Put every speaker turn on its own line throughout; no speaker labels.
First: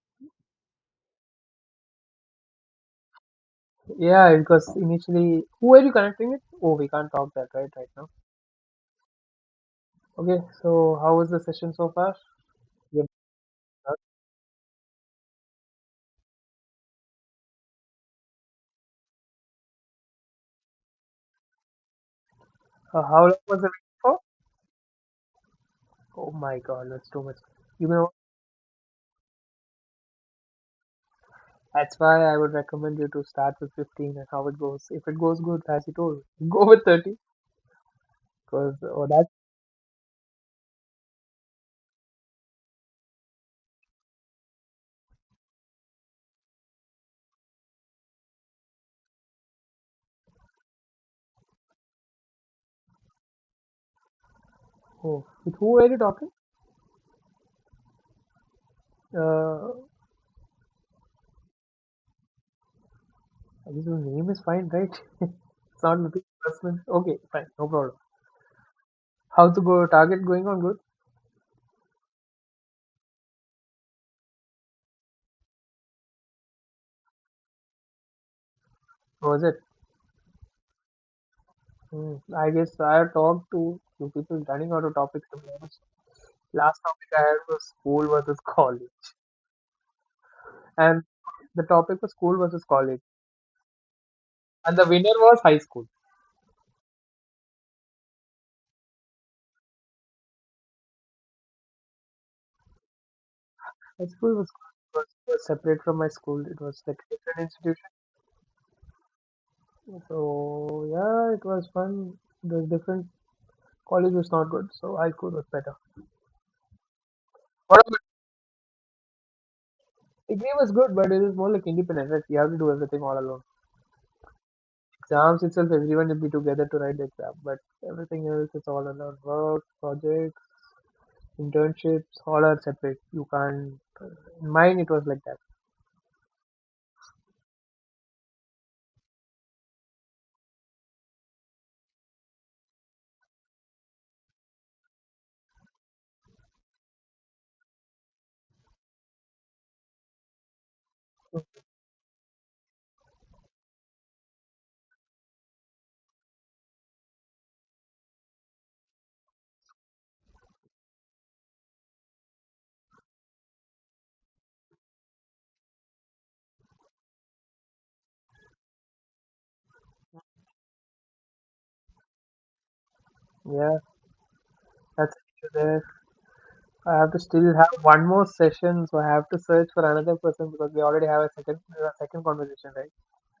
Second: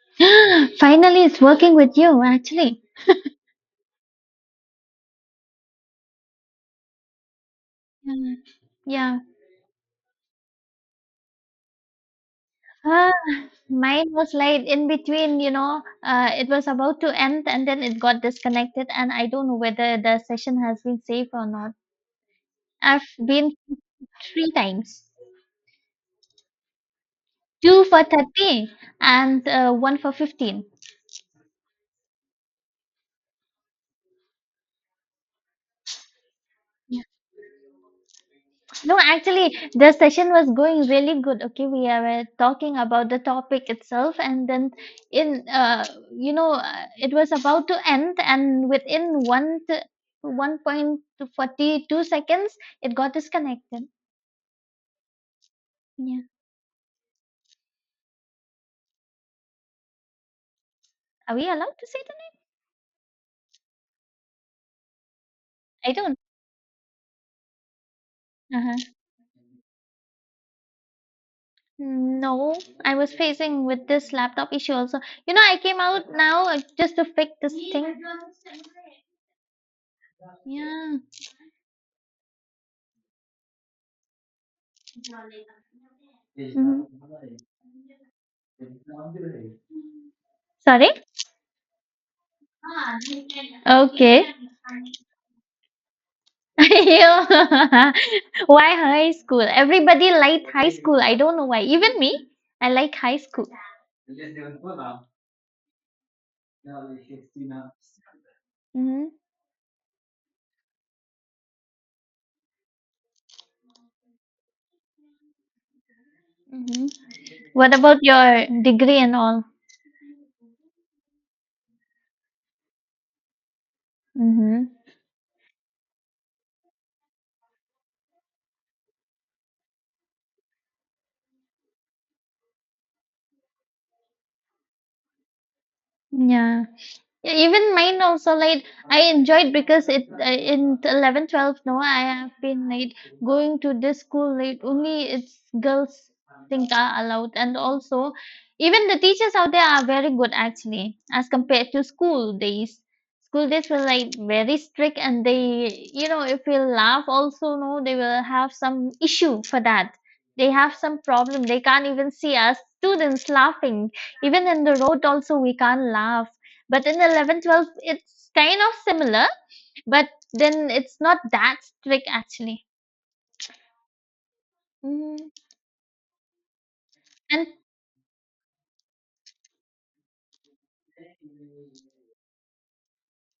Finally, it's working with you, actually.
Yeah, because initially, who are you connecting with? Oh, we can't talk that right now.
Yeah. Yeah.
Okay, so how was the session so far? Yeah.
Ah,
Uh,
mine was like in between, it was about to end and then it got disconnected, and I don't know whether the session has been saved or not.
how
I've
long
been
was the meeting for?
three times,
Oh my God, that's too much.
two
You
for
know,
30 and one for 15.
that's why I would recommend you to start with 15 and how it goes. If it goes good, as you told, go with 30. Because
No,
oh, that
actually, the session was going really good. Okay, we were talking about the topic itself, and then in uh, it was about to end, and within 1 to 1.42 seconds, it got disconnected.
oh, with who are you
Yeah,
talking? Uh,
are we allowed to say the name?
I guess your name is fine, right? It's
I
not
don't.
Nitish Rasman. Okay, fine, no problem.
Uh-huh.
How's the go target going on? Good.
No, I was facing with this laptop issue also. You know, I came out now just to fix this thing.
How was it?
Yeah.
Hmm. I guess I have talked to few people running out of topics, to be honest. Last
Mhm.
topic I had was school versus college,
Sorry.
and the topic was school versus college,
Okay.
and the winner was high school.
Ew. Why high school? Everybody liked high school. I don't know why. Even me, I like high school.
High school was separate from my school. It was like a different institution.
Hmm.
So yeah, it was fun. The different college was not good, so high school was better.
Hmm. What
What about
about your degree and all?
degree was good, but it is more like independent. Right? You have to do everything all alone.
Hmm.
Exams itself, everyone will be together to write the exam, but everything else is all alone. Work, projects, internships all are separate. You can't. In mine, it was like that.
Yeah. Yeah, even mine also, like, I enjoyed because it in 11, 12. No, I have been like going to this school late only, it's girls think are allowed, and also even the teachers out there are very good actually as compared to school days. School days were like very strict, and they, if we laugh also no they will have some issue for that. They have some problem, they can't even see us students laughing. Even in the road also we can't laugh. But in 11, 12, it's kind of similar but then it's not that strict actually.
Yeah, that's
Mhm.
the issue there. I have to
And
still have one more session, so I have to search for another person because we already have a second conversation, right?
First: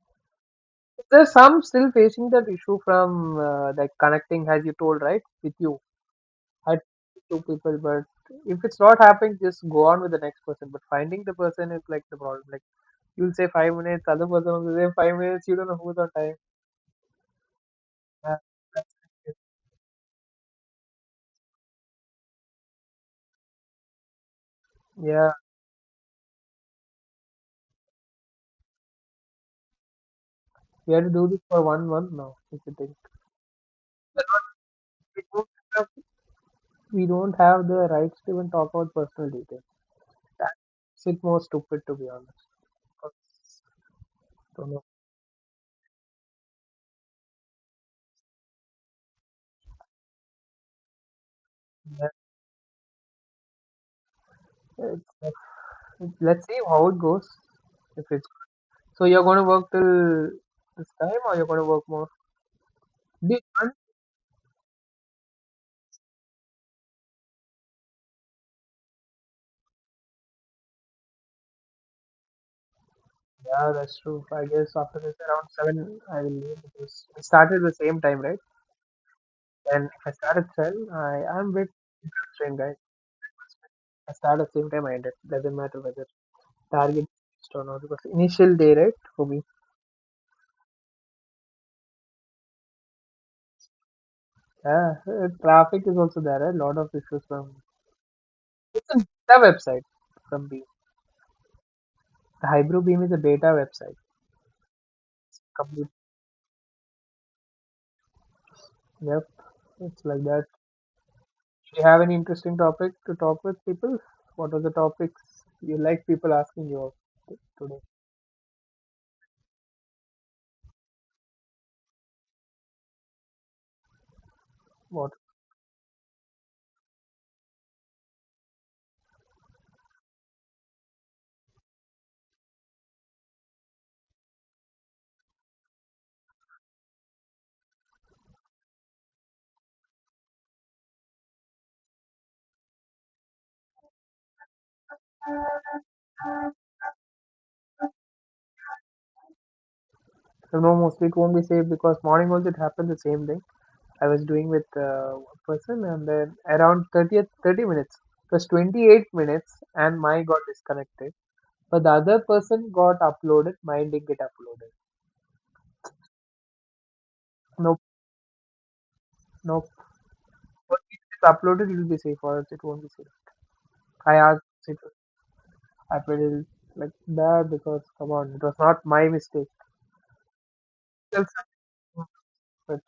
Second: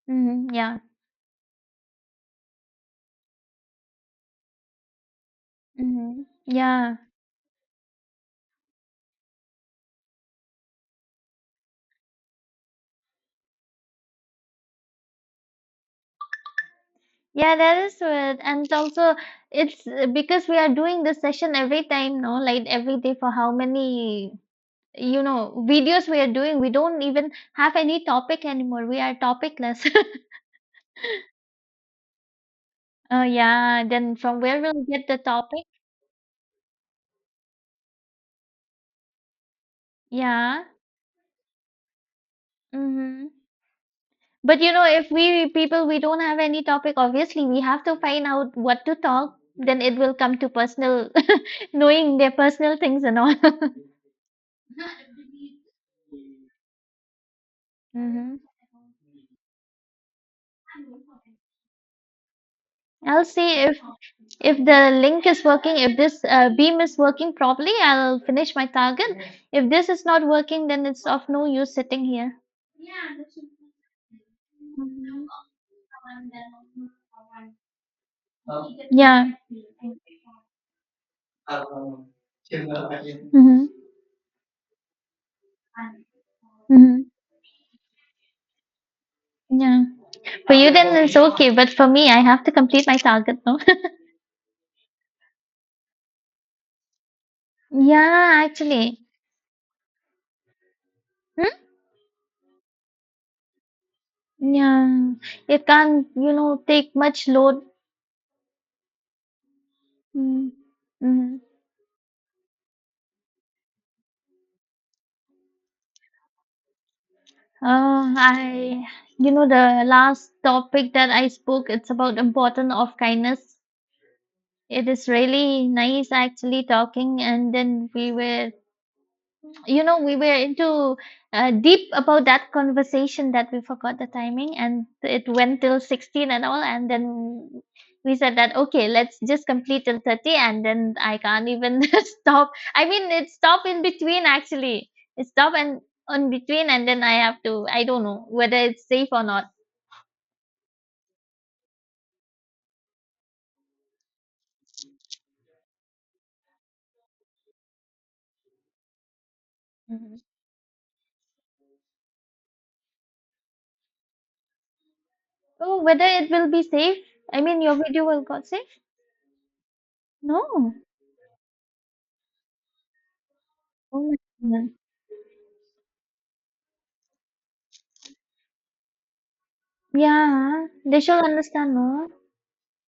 mhm, yeah,
Is there some still facing that issue from like connecting, as you told, right, with you?
mhm,
Had
yeah,
two people, but if it's not happening, just go on with the next person. But finding the person is like the problem. Like you'll say 5 minutes, other person will say 5 minutes. You don't know who's on time.
yeah, that is
Yeah,
it. And
that's
also,
it.
it's because we are doing this session every time, no, like every day for how many,
Yeah.
videos we are doing. We don't even have any topic anymore. We are topicless.
We had to do this for one month now, if you think.
Oh, yeah, then from where we'll get the
We don't
topic?
have we don't have the rights to even talk about personal details.
Yeah.
That's it more stupid, to be honest.
Mm-hmm.
'Cause,
But
don't
you
know.
know, if we people we don't have any topic, obviously we have to find out what to talk. Then it will come to personal,
Let-
knowing their personal things and all.
Let's let's see how it goes. If it's
Mm-hmm.
so, you're going to work till this time, or you're going to work more?
I'll
Do you
see
want-
if the link is working, if this beam is working properly, I'll finish my target. If this is not working, then it's of no use sitting here.
Yeah, that's true. I guess after this, around seven, I will leave because we started the same time, right?
Yeah.
And if I start at seven, I am a bit constrained, guys.
Mm-hmm.
I start at the same time I ended. Doesn't matter whether.
Mm-hmm.
Target don't know because initial day right for me.
Yeah. For you, then it's okay, but for me, I have to complete my target, no?
Yeah, traffic is also there, a lot of issues from
Yeah,
it's a
actually.
beta website from beam.
Hmm?
The hybrid beam is a beta website.
Yeah. It
Complete.
can't, take much load.
Yep, it's like that.
Mm. Mm.
Do you have any interesting topic to talk with people? What are the topics you like people asking you of today?
Uh, I, the last topic that I spoke, it's about the importance of kindness. It is
What?
really nice actually talking, and then we were into deep about that conversation that we forgot the timing, and it went till 16 and all, and then we said that okay, let's just complete till 30, and then I can't even stop. I mean, it stopped in between actually. It stopped and on between, and then I have to. I don't know whether it's safe or not.
So no, mostly it won't be safe because morning also it happened the same thing. I was doing with one person and then around 30 minutes, it was 28 minutes, and my
Mhm.
got disconnected. But the other person got uploaded, mine didn't get uploaded.
Oh, whether it will be safe. I mean, your
Nope,
video will got safe?
nope.
No.
Once it gets uploaded, it will be safe, or else it won't be safe.
Oh
I
my
asked
goodness.
it to upload it like that because, come on, it was not my mistake.
Yeah, they should
That's
understand,
not-
no?
But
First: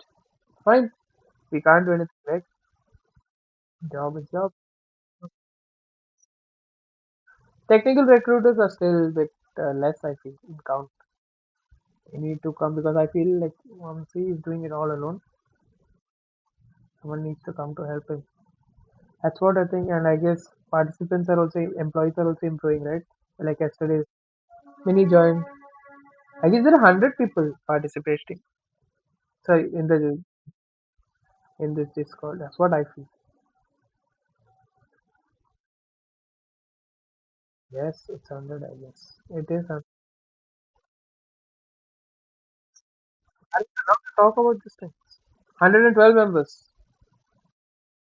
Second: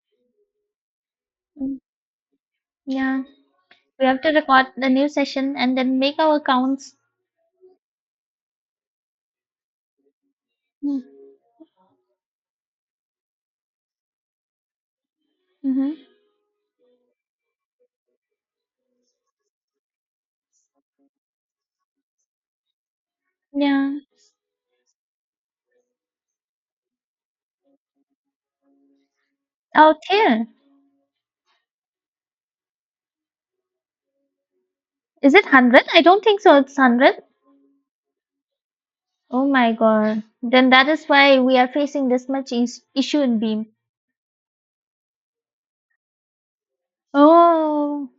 fine, we
Mm.
can't do anything, right?
Yeah, we
Job
have to
is job.
record the new session and then make our counts.
Technical recruiters are still a bit less, I feel, in count. They need to come because I feel like OMC is doing it all alone.
Mm-hmm.
Someone needs to come to help him. That's what I think, and I guess participants are also employees are also improving, right? Like
Yeah.
yesterday, many joined. I guess there are hundred people participating. Sorry,
Oh, dear.
in this Discord. That's what I feel.
Is it 100? I don't think so. It's 100.
Yes, it's hundred. I guess
Oh
it is.
my
100.
God. Then that is why we are facing this much issue in
I
Beam.
love to talk about these things. 112 members.
Oh,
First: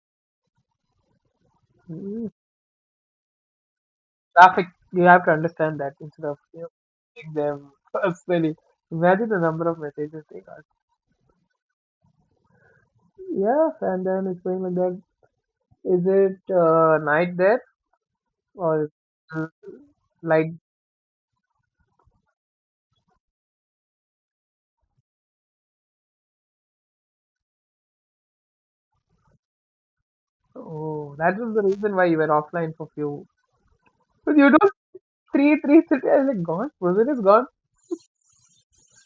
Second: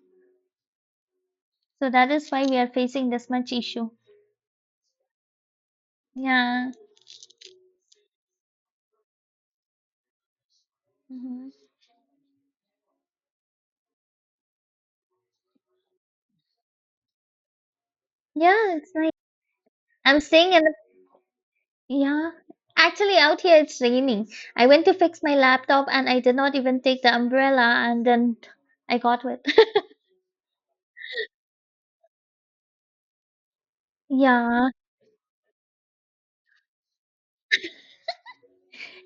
so that
Mm,
is why we are facing this much issue.
Traffic. You have to understand that instead of
Yeah.
taking them personally. Imagine the number of messages they got.
Hmm.
Yes, and then it's going like that. Is it night there
Yeah,
or
it's nice.
uh,
I'm
light?
staying in. Yeah. Actually, out here it's raining. I went to fix my laptop and I did not even take the umbrella and then I got wet.
Oh, that was the reason why you were offline for few. But you
Yeah.
don't. Three, three, three. I was like, gone? Brazil is gone?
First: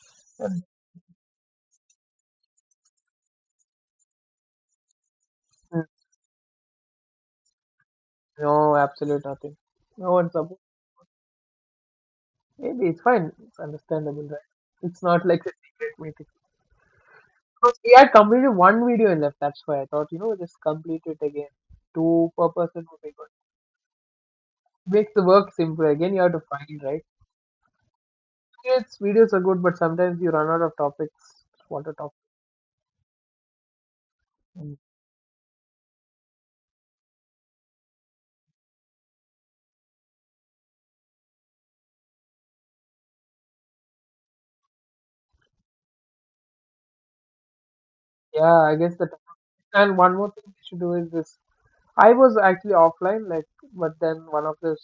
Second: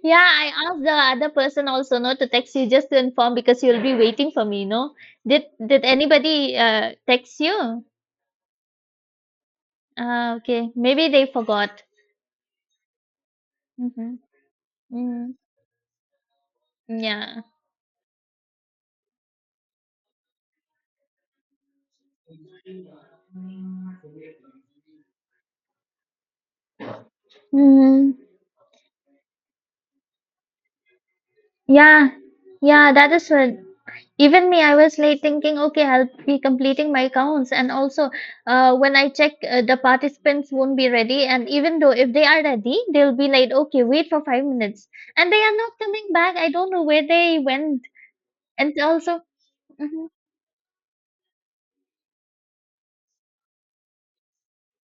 Yeah, I
And,
asked the other person also not to text you just to inform because you'll be waiting for me, no? Did
mm,
anybody text you?
no, absolute nothing. No one
Ah,
support.
okay. Maybe they forgot.
Maybe it's fine. It's
Mm-hmm.
understandable, right? It's not
Mm,
like a secret meeting.
yeah.
Because we had completed one video left. That's why I thought, just complete it again. Two per person would be good. Makes the work simpler. Again, you have to find, right?
Mm,
Videos are good, but sometimes you run out of topics. What a
yeah.
topic.
Yeah, that is what. Even me,
Mm.
I was late thinking, okay, I'll be completing my counts. And also, when I check, the participants won't be ready. And even though if they are ready, they'll be like, okay, wait for 5 minutes. And they are not coming back. I don't know where they went.
Yeah,
And
I guess that.
also,
And
hmm.
one more thing we should do is this. I was actually offline, like, but then one of the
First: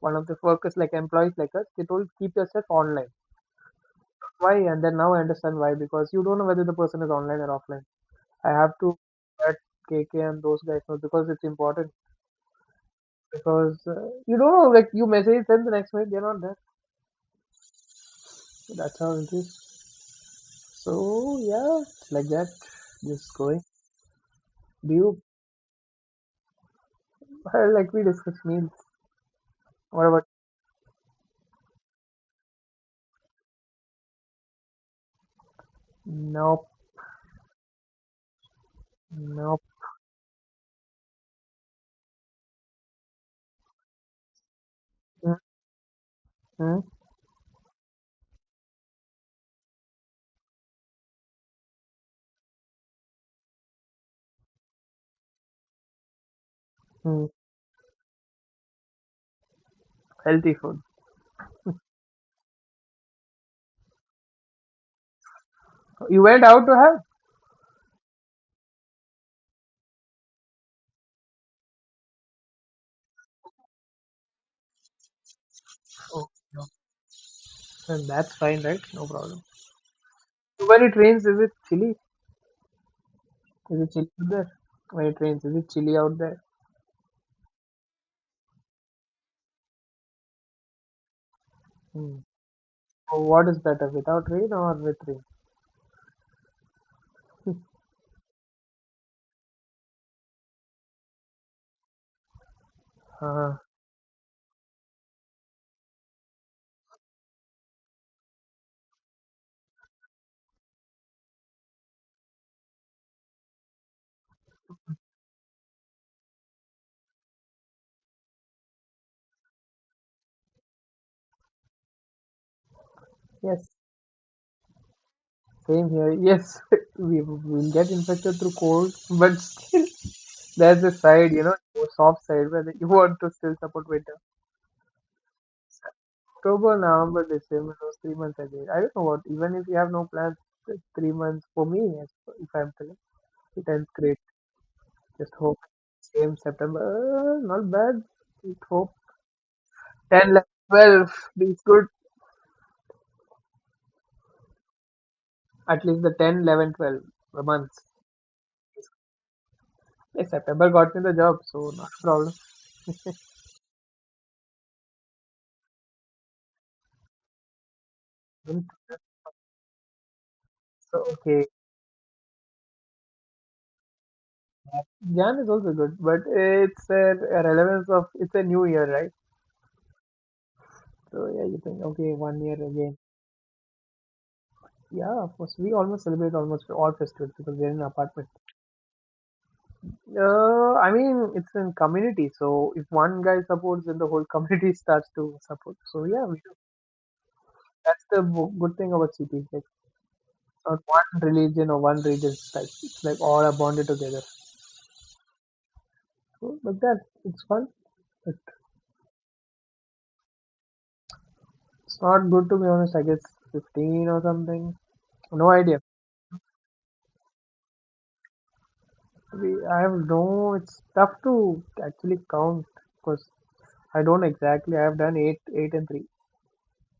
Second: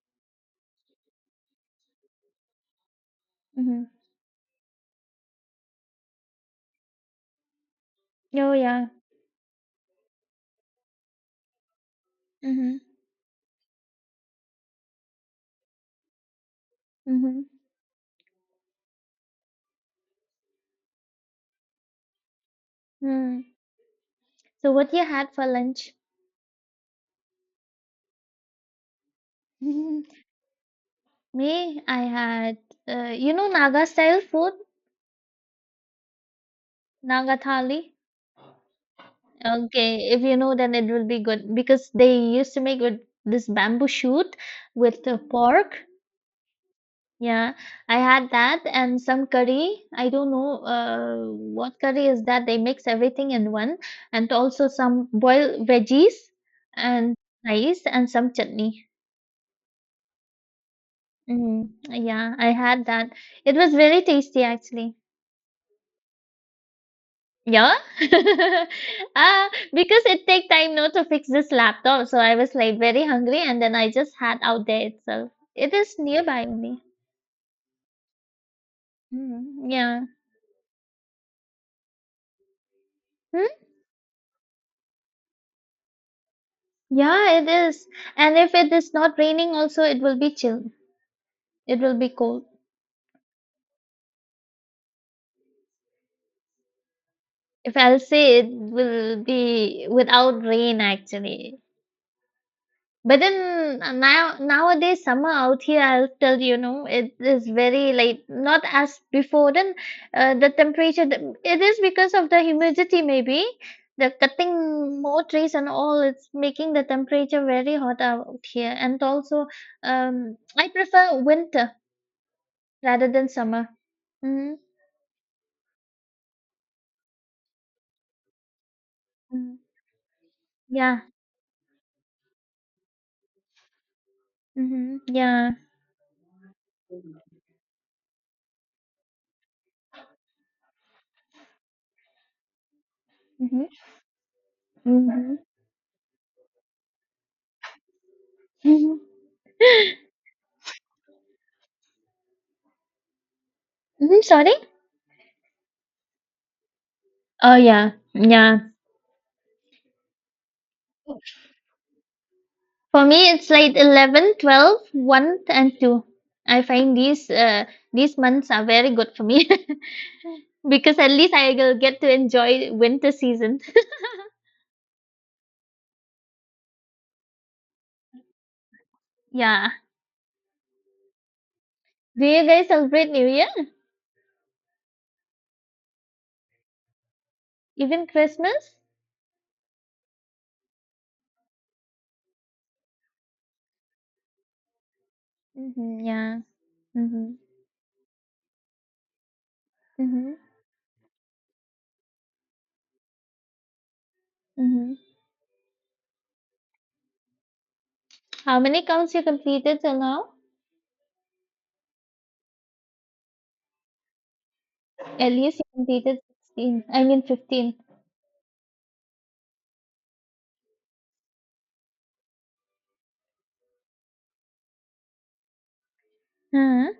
one of the workers, like employees like us, they told keep yourself online.
Hmm.
Why? And then now I understand why, because you don't know whether the person is online or offline. I
Oh,
have
yeah.
to let KK and those guys know because it's important,
Mm-hmm,
because you don't know, like you message them, the next minute they're not there.
mm-hmm,
So that's how it is, so yeah, it's like that. Just
mm.
going.
So,
Do
what you
you
had for lunch?
like we discussed meals? What about?
Me, I had, Naga style food,
Nope,
Naga thali.
nope.
Okay, if you know, then it will be good because they used to make with this bamboo shoot with the
Mm,
pork.
mm,
Yeah, I had that and some curry. I don't know what curry is that. They mix everything in one and also some boiled veggies and
mm.
rice and some chutney.
Healthy food.
Mm, yeah, I had that. It was very tasty actually.
You went out to have?
Yeah. Uh, because it take time now to fix this laptop, so I was like very hungry and then I just had out there itself. It is
Oh,
nearby
no.
only.
And that's fine, right? No problem.
Mm, yeah.
When it rains, is it chilly?
Hmm?
Is it chilly out there? When it rains, is it chilly out there?
Yeah, it is. And if it is not raining also it will be chill. It will be
Hmm.
cold.
So what is better, without rain or with rain?
If I'll say it will be without rain actually. But
Uh,
then now nowadays summer out here, I'll tell you, know it is very like not as before. Then the temperature, it is because of the humidity maybe. The cutting more trees and all, it's making the temperature very hot out here. And also, I prefer winter rather than
yes,
summer. Mm-hmm.
same here. Yes, we will get infected through cold, but
Mm.
still, there's a
Yeah.
side, soft side where you want to still support winter.
Mm-hmm. Yeah.
October, November, December, those 3 months I did. I don't know what, even if you have no plans, the 3 months for me, yes, if I'm telling,
Mm-hmm.
it ends great. Just
Mm-hmm.
hope. Same September, not bad. Just hope,
Mm-hmm.
10, 11, 12 is good.
Mm-hmm. Sorry.
At least the 10, 11, 12 a
Oh
month.
yeah. Yeah.
Hey, September got me the job, so not a problem.
For me, it's like 11, 12, one, and 2. I find these months are very good for me
So,
because at least
okay.
I will get to enjoy winter season.
Jan is also good, but it's a relevance of it's a new year, right?
Yeah.
So yeah, you think okay,
Do
one
you
year
guys
again.
celebrate New Year?
Yeah, of course. We almost celebrate almost all festivals because we're in an
Even
apartment.
Christmas?
I mean, it's in community. So if one guy supports, then the whole community starts to support.
Hmm,
So yeah, we
yeah.
do.
Hmm.
That's the good thing about cities.
Hmm.
Not one religion or one region. It's like all are bonded together.
Hmm.
So, but that it's fun. But
How many counts you completed till now?
it's not good, to be honest. I guess 15 or something.
At
No
least you
idea.
completed 16. I mean 15.
I have no. It's tough to actually count because I don't exactly. I have done eight, eight and three,
Hmm.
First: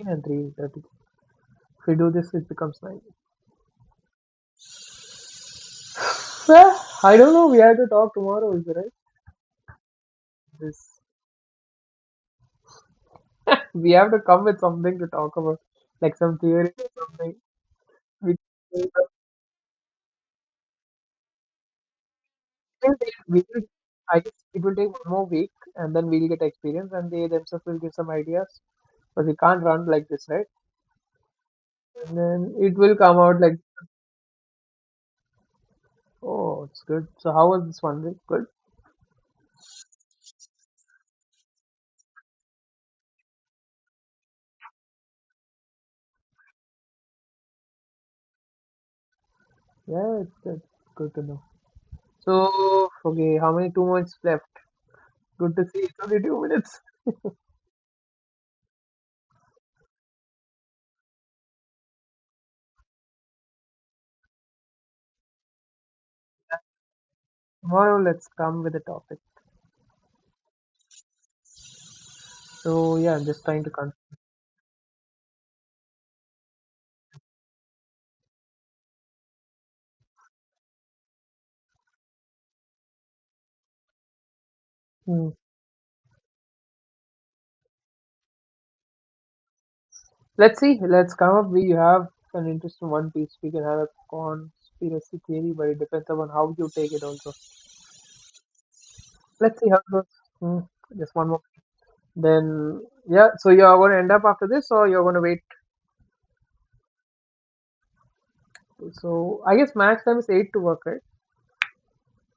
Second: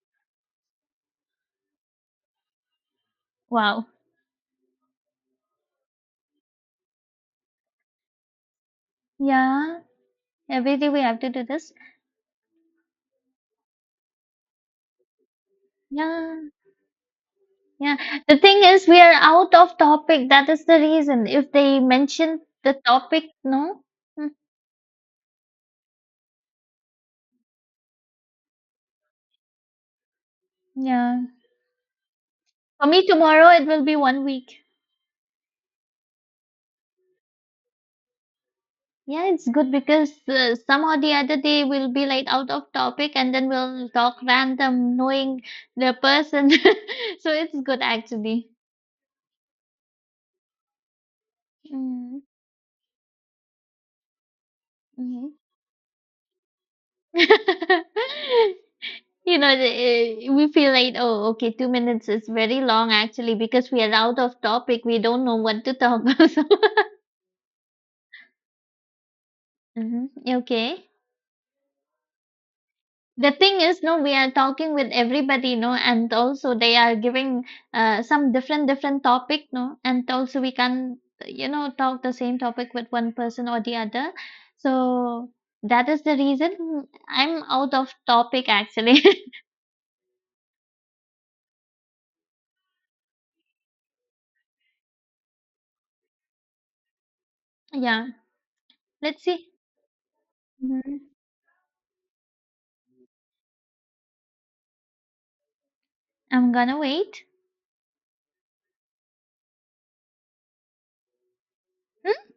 eight and three. If we do this, it becomes nine.
Wow.
Well, I don't know. We have to talk tomorrow, is it right?
Yeah. Every day
This
we have to do this.
We have to come with something to talk about, like some
Yeah.
theory or something.
Yeah, the thing
We
is, we are out of topic. That is the reason. If they mention the
will take,
topic,
we will,
no.
I
Mm.
guess it will take one more week and then we'll get experience and they themselves will give some ideas. But we can't run like this, right?
Yeah.
And then it
For
will
me,
come out
tomorrow
like,
it will be one week.
oh, it's good. So how was this one week? Good.
Yeah, it's good because somehow the other day we'll be like out of topic and then we'll talk random, knowing the person. So it's good actually.
Yeah, it's good. Good to know.
Mm-hmm.
So, okay, how many 2 minutes left? Good to see. It's only 2 minutes.
We feel like, oh, okay, 2 minutes is very long actually because we are out of topic. We don't know what to talk about.
Tomorrow, let's come with a topic.
Mhm. Okay.
So, yeah, I'm
The
just
thing
trying to
is,
con.
no, we are talking with everybody, no, and also they are giving some different different topic, no, and also we can, talk the same topic with one person or the other.
Hmm.
So that is the reason I'm out of topic actually.
Let's see. Let's come up. We have an interest in One Piece. We can have a conspiracy theory, but it depends upon how you take it also.
Yeah. Let's see.
Let's see how it goes. Mm,
Mhm.
just one more. Then yeah, so you are going to end up after this, or you're going to wait.
I'm gonna wait.
So I guess max time is eight to work, right?
Hmm?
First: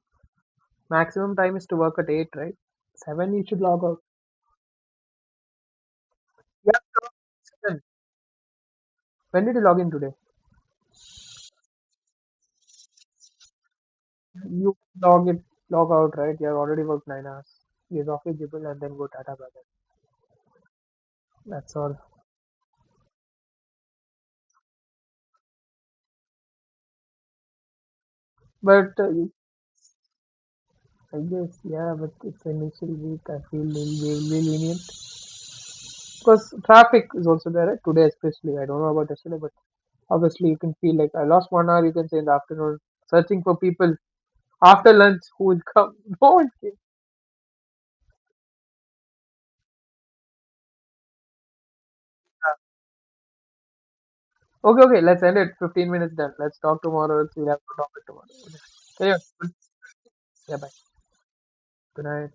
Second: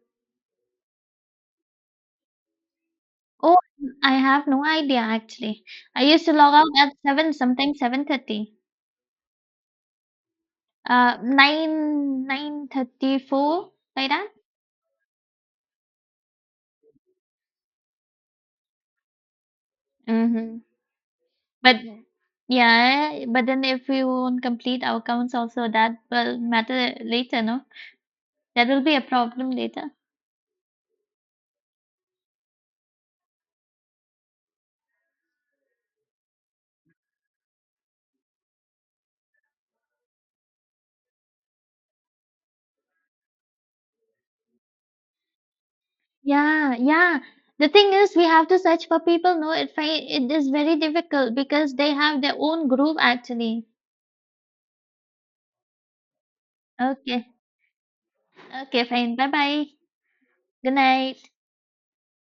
Maximum time is to work at eight, right? Seven, you
Oh,
should log out.
I have no idea actually. I used to log out
Yeah,
at seven, sometimes
seven.
7:30.
When did you log in today?
9 9:34 like that.
You log in, log out, right? You have already worked 9 hours. Use off eligible and then go Tata bye bye.
Mm-hmm.
That's
But
all.
yeah, but then if we won't complete our counts also, that will matter later, no? That will be
But
a
uh, you-
problem later.
I guess yeah, but it's initial week. I feel will be lenient because traffic is also there, right? Today, especially. I don't know about yesterday, but. Obviously, you can feel like I lost one hour. You can say in the afternoon searching for people after lunch who would come. No one came.
Yeah, yeah. The thing is, we have to search for people. No, it it is very difficult because they have their own group actually.
Okay, okay. Let's end it. 15 minutes done. Let's talk tomorrow. Else
Okay,
we'll have to talk it tomorrow.
okay,
Okay.
fine.
Anyway,
Bye bye.
yeah. Bye.
Good night.
Good night.